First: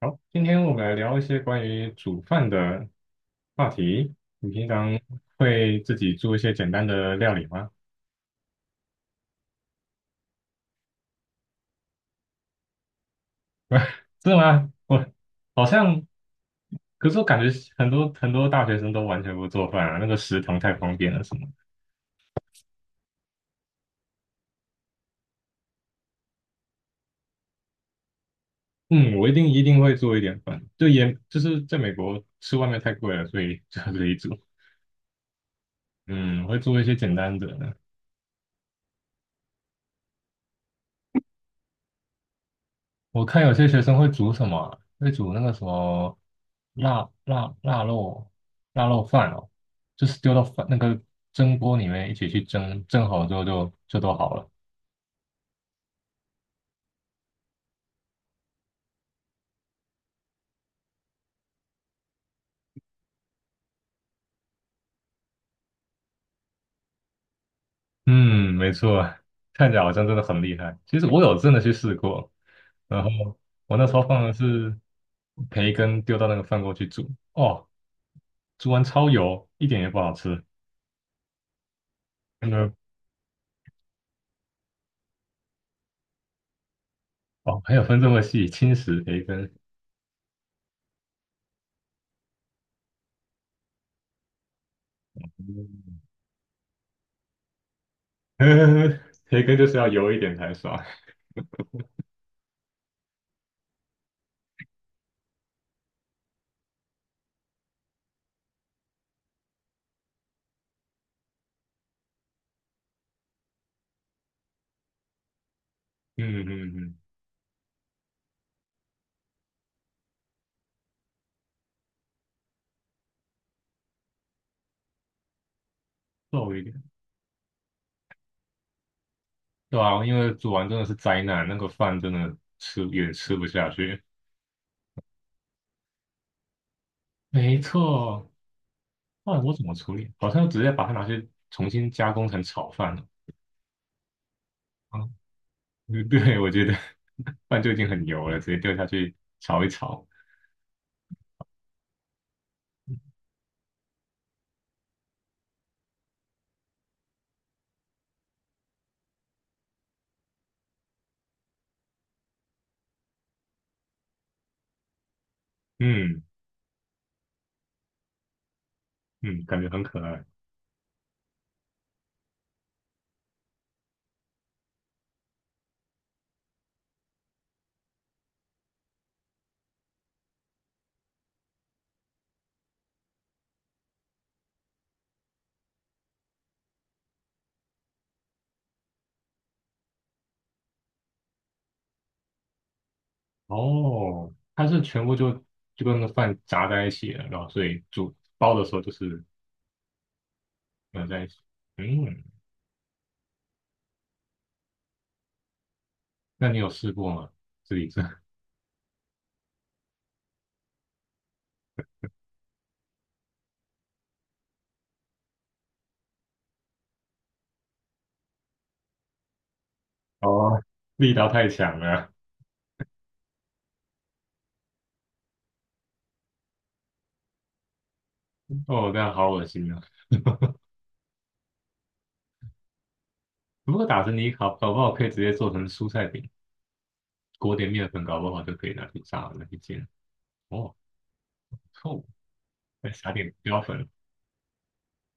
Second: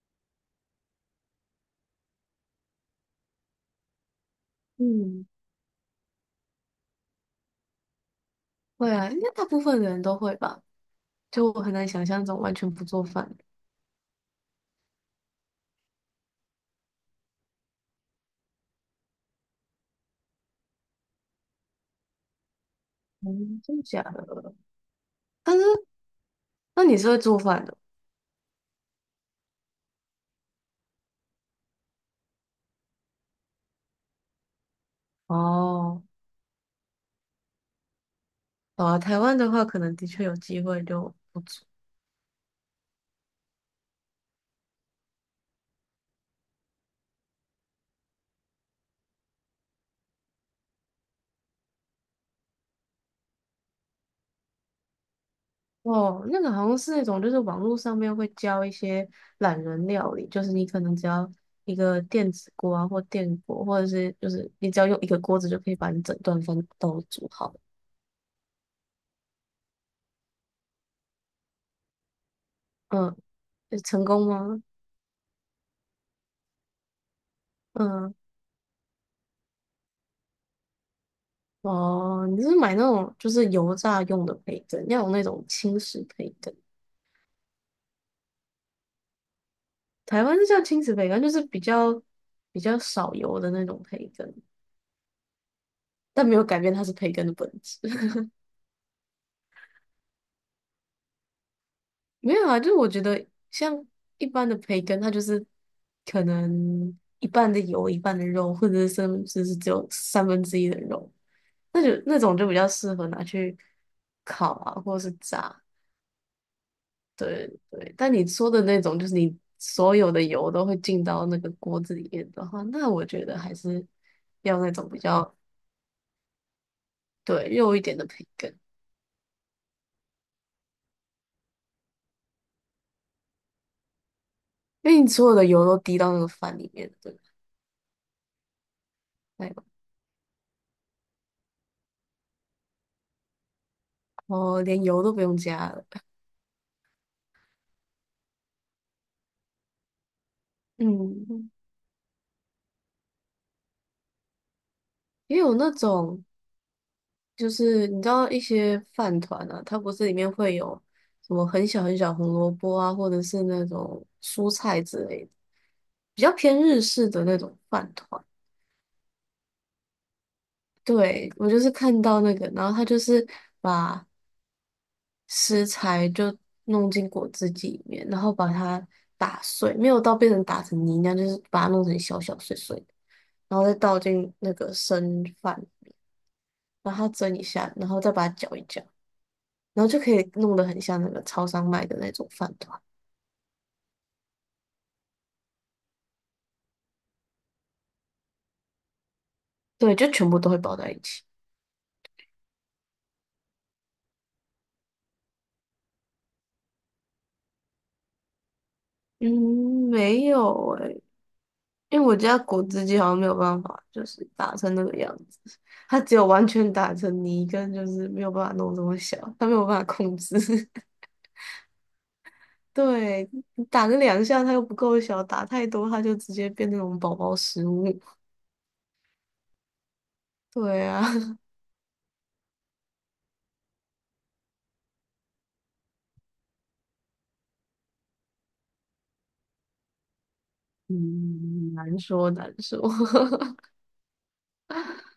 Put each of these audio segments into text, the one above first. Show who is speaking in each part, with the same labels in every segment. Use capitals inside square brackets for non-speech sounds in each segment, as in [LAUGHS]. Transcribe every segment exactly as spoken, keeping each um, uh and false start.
Speaker 1: 好，今天我们来聊一些关于煮饭的话题。你平常
Speaker 2: 嗯，
Speaker 1: 会自己做一些简单的料理吗？
Speaker 2: 会啊，应该大部分人都会吧。就我很难想象这种完全不做饭的。
Speaker 1: [LAUGHS] 真的吗？我好像，可是我感觉很多很多大学生都完全不做饭啊，那个食堂太方便了什么的。
Speaker 2: 嗯，真的假的？但是，那你是会做饭的？
Speaker 1: 嗯，我一定一定会做一点饭，就也就是在美国吃外面太贵了，所以 [LAUGHS] 就自己煮。
Speaker 2: 哦，
Speaker 1: 嗯，我会做一些简单的。
Speaker 2: 好啊，台湾的话，可能的确有机会就不做。
Speaker 1: 我看有些学生会煮什么，会煮那个什么腊腊腊肉腊肉饭哦，就是丢到饭那个蒸锅里面一起去蒸，蒸好之后就就都好了。
Speaker 2: 哦，那个好像是那种，就是网络上面会教一些懒人料理，就是你可能只要一个电子锅啊，或电锅，或者是就是你只要用一个锅子就可以把你整顿饭都煮好。
Speaker 1: 嗯，没错，看起来好像真的很厉害。其实我有真的去试过，然后
Speaker 2: 嗯，
Speaker 1: 我那时候
Speaker 2: 成
Speaker 1: 放
Speaker 2: 功
Speaker 1: 的
Speaker 2: 吗？
Speaker 1: 是培根丢到那个饭锅去煮，哦，
Speaker 2: 嗯。
Speaker 1: 煮完超油，一点也不好吃。
Speaker 2: 哦，你
Speaker 1: 那
Speaker 2: 是
Speaker 1: 个
Speaker 2: 买那种就是油炸用的培根，要有那种轻食培根。
Speaker 1: 哦，还有分这么细，轻食培根。
Speaker 2: 台湾是叫轻食培根，就是比较比较少油的那种培根，但没有改变它是培根的本质。[LAUGHS]
Speaker 1: [LAUGHS] 培根就是要油一点才爽。
Speaker 2: 没有啊，就是我觉得像一般的培根，它就是可能一半的油，一半的肉，或者是甚至是只有三分之一的肉，那就那种就比较适合拿去烤啊，或者是炸。
Speaker 1: 嗯嗯嗯，
Speaker 2: 对对，但你说的那种，就是你所有的油都会进到那个锅子里面的话，那我觉得还是要那种比较
Speaker 1: 瘦一点，
Speaker 2: 对肉一点的培根，
Speaker 1: 对啊，因为煮完真的是灾难，那个饭真的吃也吃不下去。
Speaker 2: 因为你所有的油都滴到那个饭里面，对吧，
Speaker 1: 没错，后来
Speaker 2: 哎
Speaker 1: 我
Speaker 2: 呦，
Speaker 1: 怎么处理？好像直接把它拿去重新加工成炒饭了。
Speaker 2: 哦，连
Speaker 1: 啊，
Speaker 2: 油都不用加了。
Speaker 1: 嗯对，我觉得 [LAUGHS] 饭就已经很油了，直接丢下去炒一炒。
Speaker 2: 嗯，也有那种就是你知道一些饭团啊，它不是里面会有什么很小很小红萝卜啊，或者是那种蔬菜之类的，
Speaker 1: 嗯
Speaker 2: 比较偏日式的那种饭团。
Speaker 1: 嗯，感觉很可爱。
Speaker 2: 对，我就是看到那个，然后他就是把食材就弄进果汁机里面，然后把它打碎，没有到变成打成泥那样，就是把它弄成小小碎碎的，然后再倒进那个生饭，然后它蒸一下，然后再把它搅一搅，然后就可以弄得很像那个超商卖的那种饭团。
Speaker 1: 哦，它是全部就就跟那个饭炸在一起了，然后所以煮包的时候就是
Speaker 2: 对，就全部都会包在一
Speaker 1: 混
Speaker 2: 起。
Speaker 1: 在一起。嗯，那你有试过吗？自己做？
Speaker 2: 嗯，没有欸因为我家果汁机好像没有办法，就是打成那个样子，它只有完全打成泥，跟就是没有办法弄这么小，它没有办法控制。
Speaker 1: 哦，
Speaker 2: [LAUGHS]
Speaker 1: 力道太强了。
Speaker 2: 对，你打个两下它又不够小，打太多它就直接变那种宝宝食物。
Speaker 1: 哦，这样好恶心啊！
Speaker 2: 对啊，
Speaker 1: 如果打成泥搞，搞不好可以直接做成蔬菜饼，裹点面粉，搞不好就可以拿去炸了，拿去煎。哦，
Speaker 2: [LAUGHS]
Speaker 1: 不
Speaker 2: 嗯，难
Speaker 1: 错，
Speaker 2: 说难说，
Speaker 1: 再撒点标粉。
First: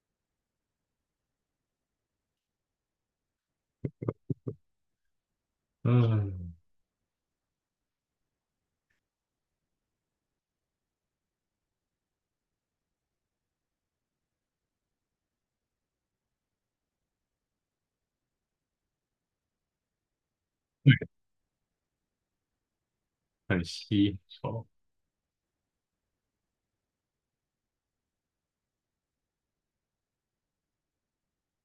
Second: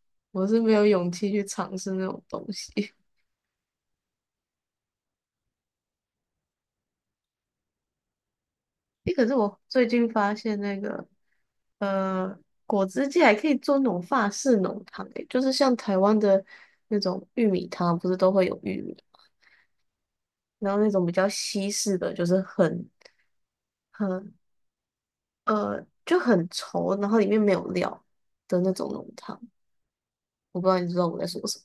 Speaker 2: [LAUGHS] 我是没有勇气去尝试那种东西。
Speaker 1: 嗯，
Speaker 2: 诶，可是我最近发现那个，呃，果汁界还可以做那种法式浓汤，诶，就是像台湾的那种玉米汤，不是都会有玉米，然后那种比较西式的，就是很
Speaker 1: 很稀
Speaker 2: 很
Speaker 1: 稠。
Speaker 2: 呃就很稠，然后里面没有料的那种浓汤，我不知道你知道我在说什么，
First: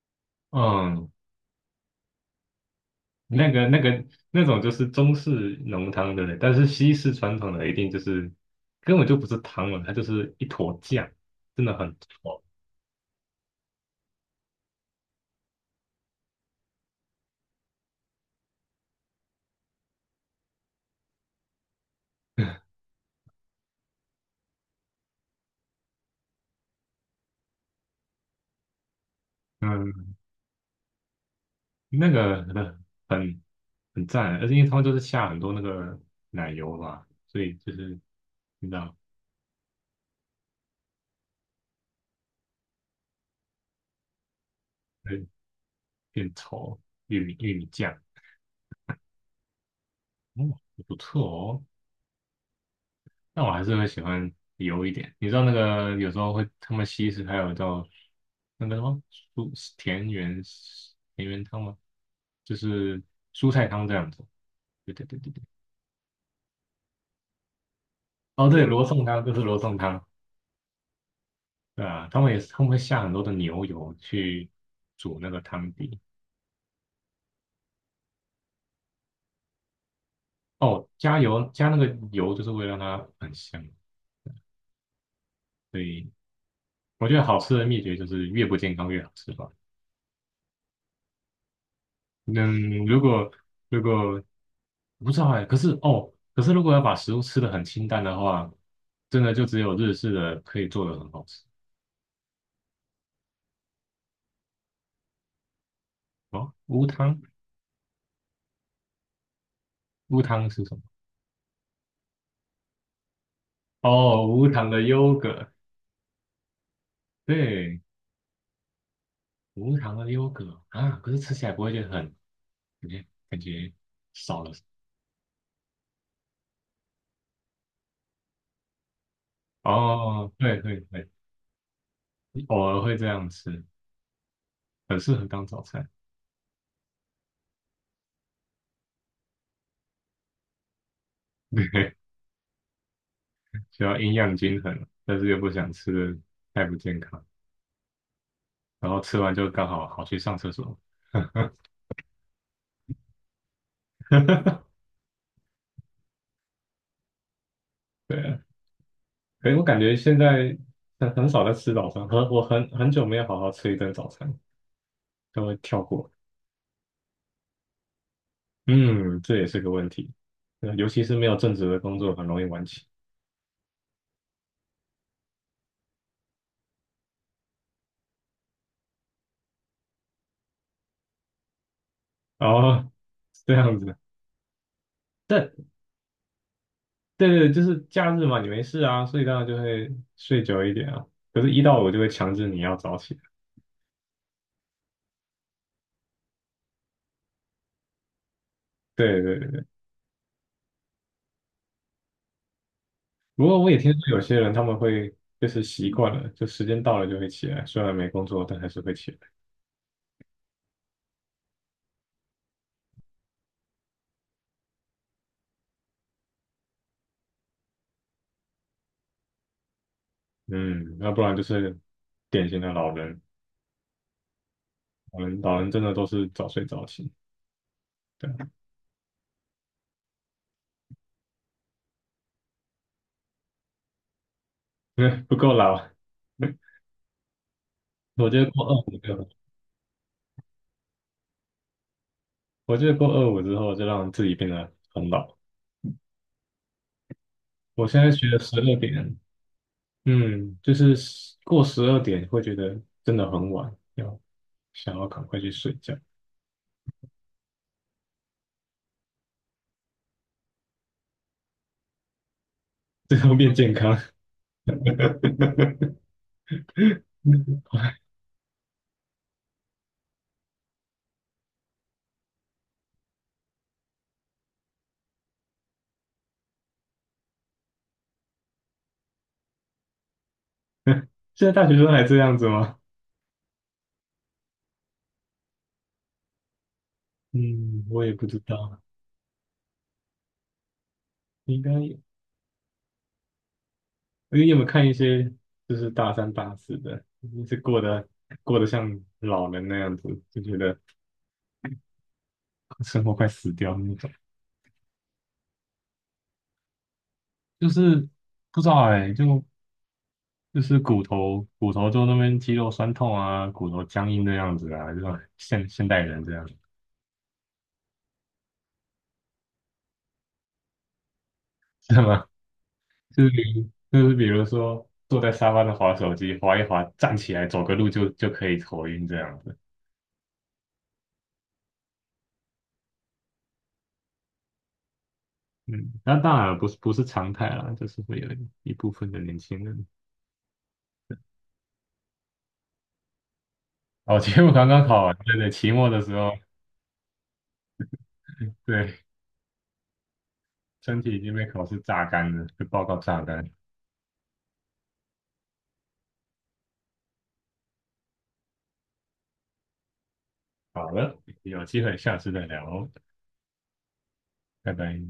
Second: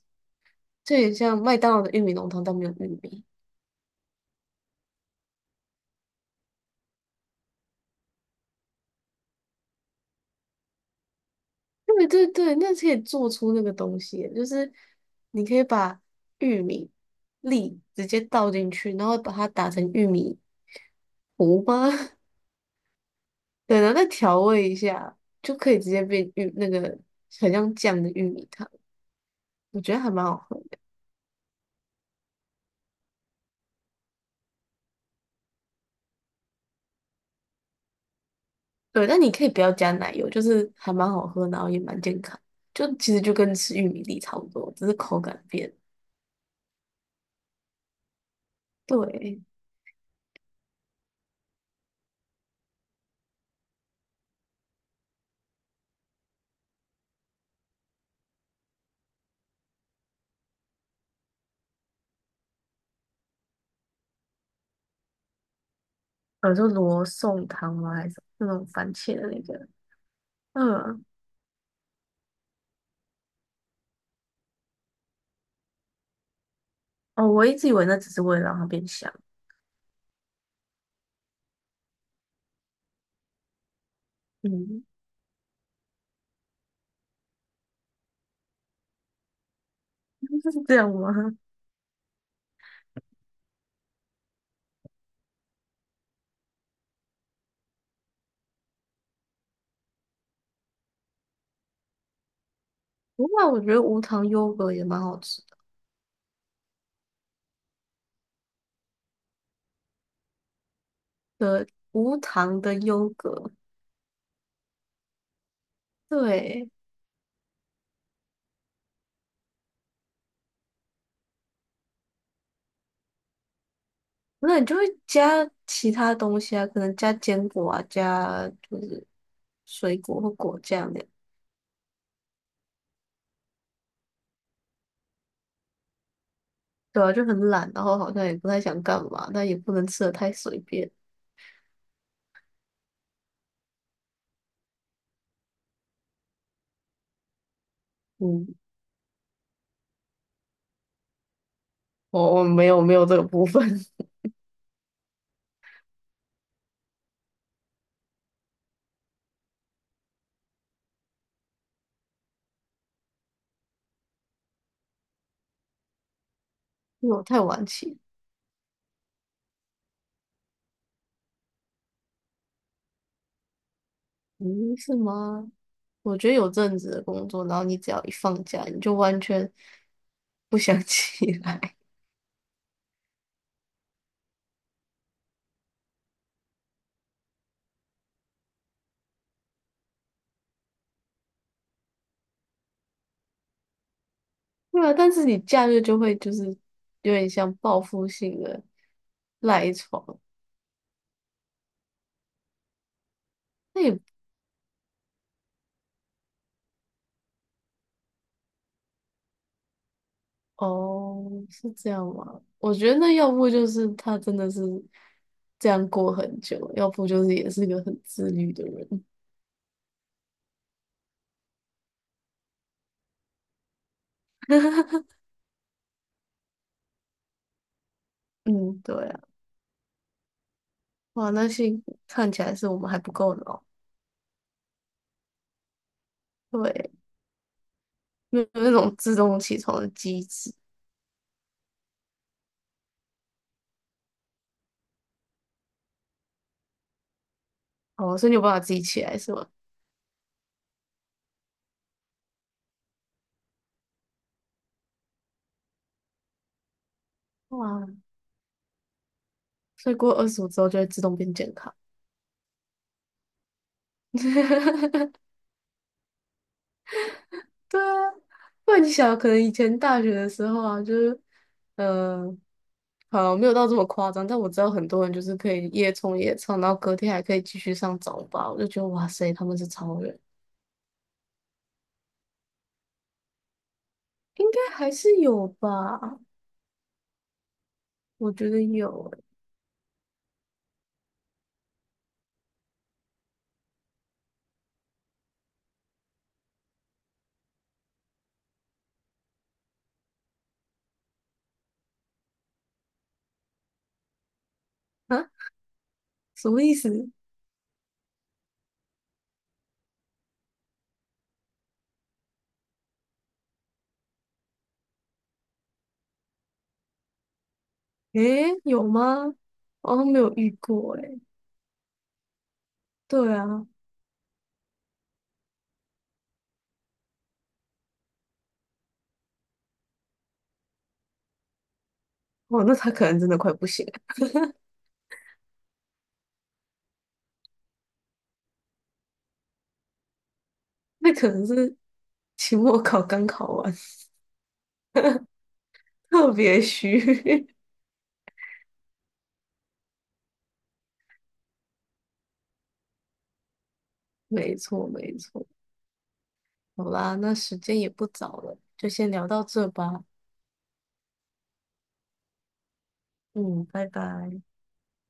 Speaker 2: 就有
Speaker 1: 嗯，
Speaker 2: 点像麦当劳的玉米浓汤，但没有玉米。
Speaker 1: 那个、那个、那种就是中式浓汤，对不对？但是西式传统的一定就是根本就不是汤了，它就是一坨酱，真的很
Speaker 2: 对对
Speaker 1: 稠。
Speaker 2: 对，那可以做出那个东西，就是你可以把玉米粒直接倒进去，然后把它打成玉米糊吗？[LAUGHS] 对，然后再调味一下，就可以直接变玉那个很像酱的玉米汤，我觉得还
Speaker 1: 嗯，
Speaker 2: 蛮好喝的。
Speaker 1: 那个很很很赞，而且因为他们就是下很多那个奶油嘛，所以就是你知道。
Speaker 2: 对，但你可以不要加奶油，就是还蛮好喝，然后也蛮健康，就其实就跟吃玉米粒差不多，只是口感变。
Speaker 1: 变稠，玉米、玉米酱，
Speaker 2: 对，
Speaker 1: 哦，不错哦。但我还是会喜欢油一点。你知道那个有时候会他们西式还有叫那个什么蔬田园田园汤吗？就是蔬菜汤这样子。对对对对对。
Speaker 2: 呃，就罗宋汤吗？还是那
Speaker 1: 哦，对，
Speaker 2: 种
Speaker 1: 罗
Speaker 2: 番
Speaker 1: 宋
Speaker 2: 茄
Speaker 1: 汤
Speaker 2: 的
Speaker 1: 就是
Speaker 2: 那
Speaker 1: 罗
Speaker 2: 个？
Speaker 1: 宋汤，
Speaker 2: 嗯
Speaker 1: 对啊，他们也是他们会下很多的牛油去煮那个汤底。
Speaker 2: 哦，我一直以为那只是为了让它变香，
Speaker 1: 哦，加油加那个油就是为了让它很香，
Speaker 2: 嗯，
Speaker 1: 所以我觉得好吃的秘诀就是越不健康越好吃吧。
Speaker 2: [LAUGHS] 是这样吗？
Speaker 1: 嗯，如果如果不知道哎，可是哦，可是如果要把食物吃的很清淡的话，真的就只有日式的可以做的很好吃。
Speaker 2: 不过我觉得无糖优格也蛮好吃的，
Speaker 1: 哦，无糖，无糖是什么？
Speaker 2: 对无糖的优格，
Speaker 1: 哦，无糖的优格，
Speaker 2: 对，
Speaker 1: 对，无糖的优格啊，可是吃起来不会觉得很感觉感觉少了
Speaker 2: 那
Speaker 1: 什
Speaker 2: 你就会加其他东西啊，可能加坚果啊，加就是
Speaker 1: 么
Speaker 2: 水果或
Speaker 1: 哦，对
Speaker 2: 果
Speaker 1: 对
Speaker 2: 酱的，
Speaker 1: 对，偶尔会这样吃，很适合当早餐。
Speaker 2: 对啊，就很懒，然后好像也不太想干嘛，但也不能吃的太随便，
Speaker 1: [LAUGHS] 需要营养均衡，但是又不想吃的太不健康。
Speaker 2: 嗯，
Speaker 1: 然后吃完就刚好好去上厕所。
Speaker 2: 我我没有没有这个部分，[LAUGHS]
Speaker 1: [LAUGHS] 对啊，可是我感觉现在很很少在吃早餐，很我很很久没有好好吃一顿早餐，都会跳过。
Speaker 2: 因为我太晚起。
Speaker 1: 嗯，这也是个问题，呃尤其是没有正职的工作，很容易晚起。
Speaker 2: 嗯，是吗？我觉得有阵子的工作，然后你只要一放假，你就完全不想 [LAUGHS] 起来。
Speaker 1: 哦，是这样子，但对对，就是假日嘛，你没事啊，所以当然就会睡久一点啊。可是，一到我就会强制你要早起。
Speaker 2: 对啊，但是你假日就会就是有点像报复性的
Speaker 1: 对对对，
Speaker 2: 赖床。
Speaker 1: 不过我也
Speaker 2: 那
Speaker 1: 听说
Speaker 2: 也
Speaker 1: 有些人他们会就是习惯了，就时间到了就会起来，虽然没工作，但还是会起来。
Speaker 2: 哦，是这样吗？我觉得那要不就是他真的是这样过很久，要不就是也是个很自律的人。
Speaker 1: 嗯，要不然就是典型的老人，老人老人真的都是早睡早起，对啊。
Speaker 2: 嗯，对啊，哇，那幸看起来是我们还不够老，
Speaker 1: [LAUGHS] 因为不够老。[LAUGHS]
Speaker 2: 对，
Speaker 1: 我
Speaker 2: 没
Speaker 1: 觉
Speaker 2: 有
Speaker 1: 得过
Speaker 2: 那
Speaker 1: 二
Speaker 2: 种
Speaker 1: 五
Speaker 2: 自
Speaker 1: 就，
Speaker 2: 动起床的机制。
Speaker 1: 我觉得过二五之后就让自己变得很老。我现在
Speaker 2: 哦，
Speaker 1: 学
Speaker 2: 所以你
Speaker 1: 了
Speaker 2: 有办
Speaker 1: 十
Speaker 2: 法自
Speaker 1: 二
Speaker 2: 己起
Speaker 1: 点，
Speaker 2: 来是吗？
Speaker 1: 嗯，就是十过十二点会觉得真的很晚，要想要赶快去睡觉，
Speaker 2: 哇，所以过二十五之后就会自动变健康。
Speaker 1: 最后变健康。[LAUGHS]
Speaker 2: 对啊，不然你想，可能以前大学的时候啊，就是，呃，好，没有到这么夸张，但我知道很多人就是可以夜冲夜唱，然后隔天还可以继续上早八，我就觉得哇塞，他们是超人，
Speaker 1: 现在大学生还这样子吗？
Speaker 2: 应该还是有吧？
Speaker 1: 嗯，我也不
Speaker 2: 我
Speaker 1: 知
Speaker 2: 觉得
Speaker 1: 道，
Speaker 2: 有
Speaker 1: 应该你有没有看一些就是大三大四的，就是过得过得像老人那样子，就觉得生活快死掉那种，
Speaker 2: 欸，啊，什么意思？
Speaker 1: 就是不知道哎、就就是骨头骨头就那边肌肉酸痛啊，骨头僵硬的样子啊，这种现现代人这样。
Speaker 2: 诶，有吗？我好像没有遇过诶。
Speaker 1: [LAUGHS] 是吗？就是
Speaker 2: 对啊，
Speaker 1: 比就是比如说坐在沙发上划手机，划一划站起来走个路就就可以头晕这样子。
Speaker 2: 哇，那他可能真的快不行了，
Speaker 1: 嗯，那当然不是不是常态啦，就是会有一部分的年轻人。
Speaker 2: 那可能是。[LAUGHS] 期末考刚考完，
Speaker 1: [LAUGHS] 哦，期末刚刚考完，对对，期末的
Speaker 2: [LAUGHS]
Speaker 1: 时
Speaker 2: 特
Speaker 1: 候，
Speaker 2: 别虚。[LAUGHS]
Speaker 1: 对，身体已经被考试榨干了，被报告榨干。
Speaker 2: 没错，没错。好啦，那时间也不早了，就先聊到这吧。
Speaker 1: 好了，有机会下次再聊哦，
Speaker 2: 嗯，拜拜。
Speaker 1: 拜拜。